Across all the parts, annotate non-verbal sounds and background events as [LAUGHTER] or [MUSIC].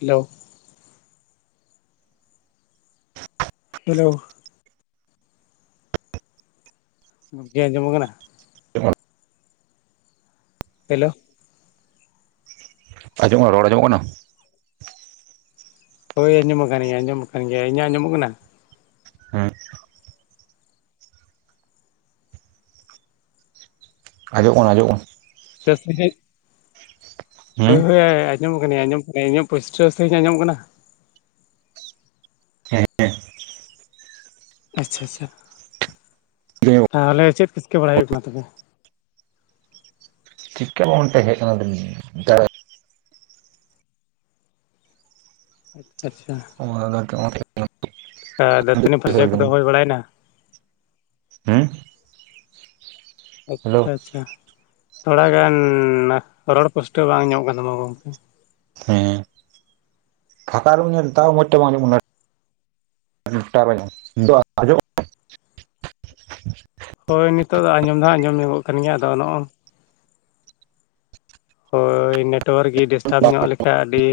Hello hello ᱜᱚᱝᱠᱮ ᱟᱸᱡᱚᱢᱚᱢ ᱠᱟᱱᱟ? ᱦᱮᱞᱳ ᱟᱸᱡᱚᱢᱚᱜ ᱠᱟᱱᱟ ᱨᱚᱲ ᱟᱸᱡᱚᱢᱚᱜ ᱠᱟᱱᱟ? ᱦᱳᱭ ᱟᱸᱡᱚᱢᱚᱜ ᱠᱟᱱ ᱜᱮᱭᱟ ᱟᱸᱚᱢᱚᱜ ᱠᱟᱱ ᱜᱮᱭᱟ ᱤᱧᱟᱜ ᱟᱸᱡᱚᱢᱚᱜ ᱠᱟᱱᱟ ᱦᱮᱸ ᱟᱸᱡᱚᱢᱚᱜ ᱠᱟᱱᱟ ᱟᱸᱡᱚᱢᱚᱜ.... ᱵᱮᱥ ᱥᱟ. ᱦᱤᱸᱡ ᱠᱟᱱᱟ ᱦᱮᱸ ᱦᱳᱭ ᱦᱳᱭ ᱟᱸᱡᱚᱢᱚᱜ ᱠᱟᱱᱟ ᱜᱤᱭᱟ. ᱟᱸᱡᱚᱢ ᱠᱟᱹᱟᱧ, ᱤᱧᱟᱹᱜ ᱯᱩᱥᱴᱟᱹᱣ ᱥᱟ. ᱦᱤᱸᱡ ᱟᱸᱡᱚᱢᱚᱜ ᱠᱟᱱᱟ? ᱦᱮᱸ ᱟᱪᱪᱷᱟ ᱟᱪᱪᱷᱟ ᱛᱟᱦᱞᱮ ᱪᱮᱫ ᱪᱤᱠᱟᱹ ᱵᱟᱲᱟ ᱦᱩᱭᱩᱜ ᱠᱟᱱᱟ ᱛᱚᱵᱮ ᱪᱤᱠᱟᱹ ᱵᱟᱝ ᱛᱟᱦᱮᱡ ᱠᱟᱱᱟ [UNINTELLIGIBLE] ᱟᱪᱪᱷᱟ ᱟᱪᱪᱷᱟ ᱚ ᱟᱫᱚ ᱱᱤᱛᱚᱜ ᱚᱱᱛᱮ ᱜᱮ ᱟ.... ᱫᱟᱹᱛᱟᱹᱱᱤ ᱯᱷᱟ. ᱨᱪᱟ. ᱠᱚᱫᱚ ᱦᱩᱭ ᱵᱟᱲᱟᱭᱮᱱᱟ? ᱦᱩᱸ ᱟᱪᱪᱷᱟ ᱟᱪᱪᱷᱟ ᱛᱷᱚᱲᱟ ᱜᱟᱱ ᱨᱚᱲ ᱯᱩᱥᱴᱟᱹᱣ ᱵᱟᱝ ᱧᱟᱢᱚᱜ ᱠᱟᱱ ᱛᱟᱢᱟ ᱜᱚᱝᱠᱮ ᱦᱮᱸᱻ ᱯᱷᱟᱠᱟ ᱨᱮ ᱢᱮᱱᱤᱧᱟ ᱛᱟᱣ ᱢᱟᱡᱽ ᱛᱮ ᱵᱟᱝ ᱟᱡᱚᱢᱚᱜ ᱠᱟᱱᱟ [UNINTELLIGIBLE] ᱦᱳᱭ ᱱᱤᱛᱚᱜ ᱫᱚ ᱟᱸᱡᱚᱢ ᱫᱚ ᱦᱟᱸᱜ ᱟᱸᱡᱚᱢ ᱧᱚᱜ ᱠᱟᱱ ᱜᱮᱭᱟ ᱟᱫᱚ ᱱᱚᱜ-ᱚᱭ ᱦᱳᱭ ᱱᱮᱴᱣᱟᱨᱠ ᱜᱮ ᱰᱤᱥᱴᱟᱵᱽ ᱧᱚᱜ ᱞᱮᱠᱷᱟᱱᱡ ᱟᱹᱰᱤ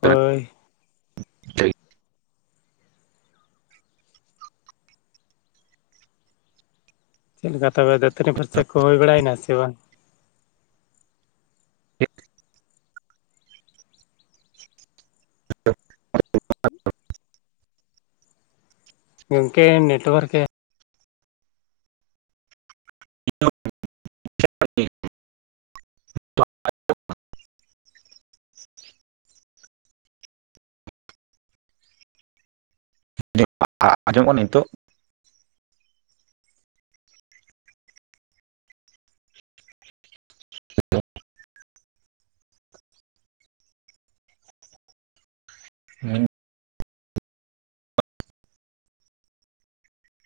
ᱦᱳᱭ ᱴᱷᱤᱠ ᱪᱮᱫ ᱞᱮᱠᱟ ᱛᱚᱵᱮ ᱫᱟᱹᱛᱟᱹᱱᱤ ᱯᱷᱟ. ᱨᱪᱟ. ᱠᱚ ᱦᱩᱭ ᱵᱟᱲᱟᱭᱮᱱᱟ ᱥᱮ ᱵᱟᱝ? [UNINTELLIGIBLE] ᱜᱚᱢᱠᱮ ᱱᱮᱴᱣᱟᱨᱠ ᱮ [UNINTELLIGIBLE] [UNINTELLIGIBLE] ᱟᱸᱡᱚᱢᱚᱜ ᱠᱟᱱ ᱜᱤᱭᱟ ᱱᱤᱛᱚᱜ? ᱦᱩᱸ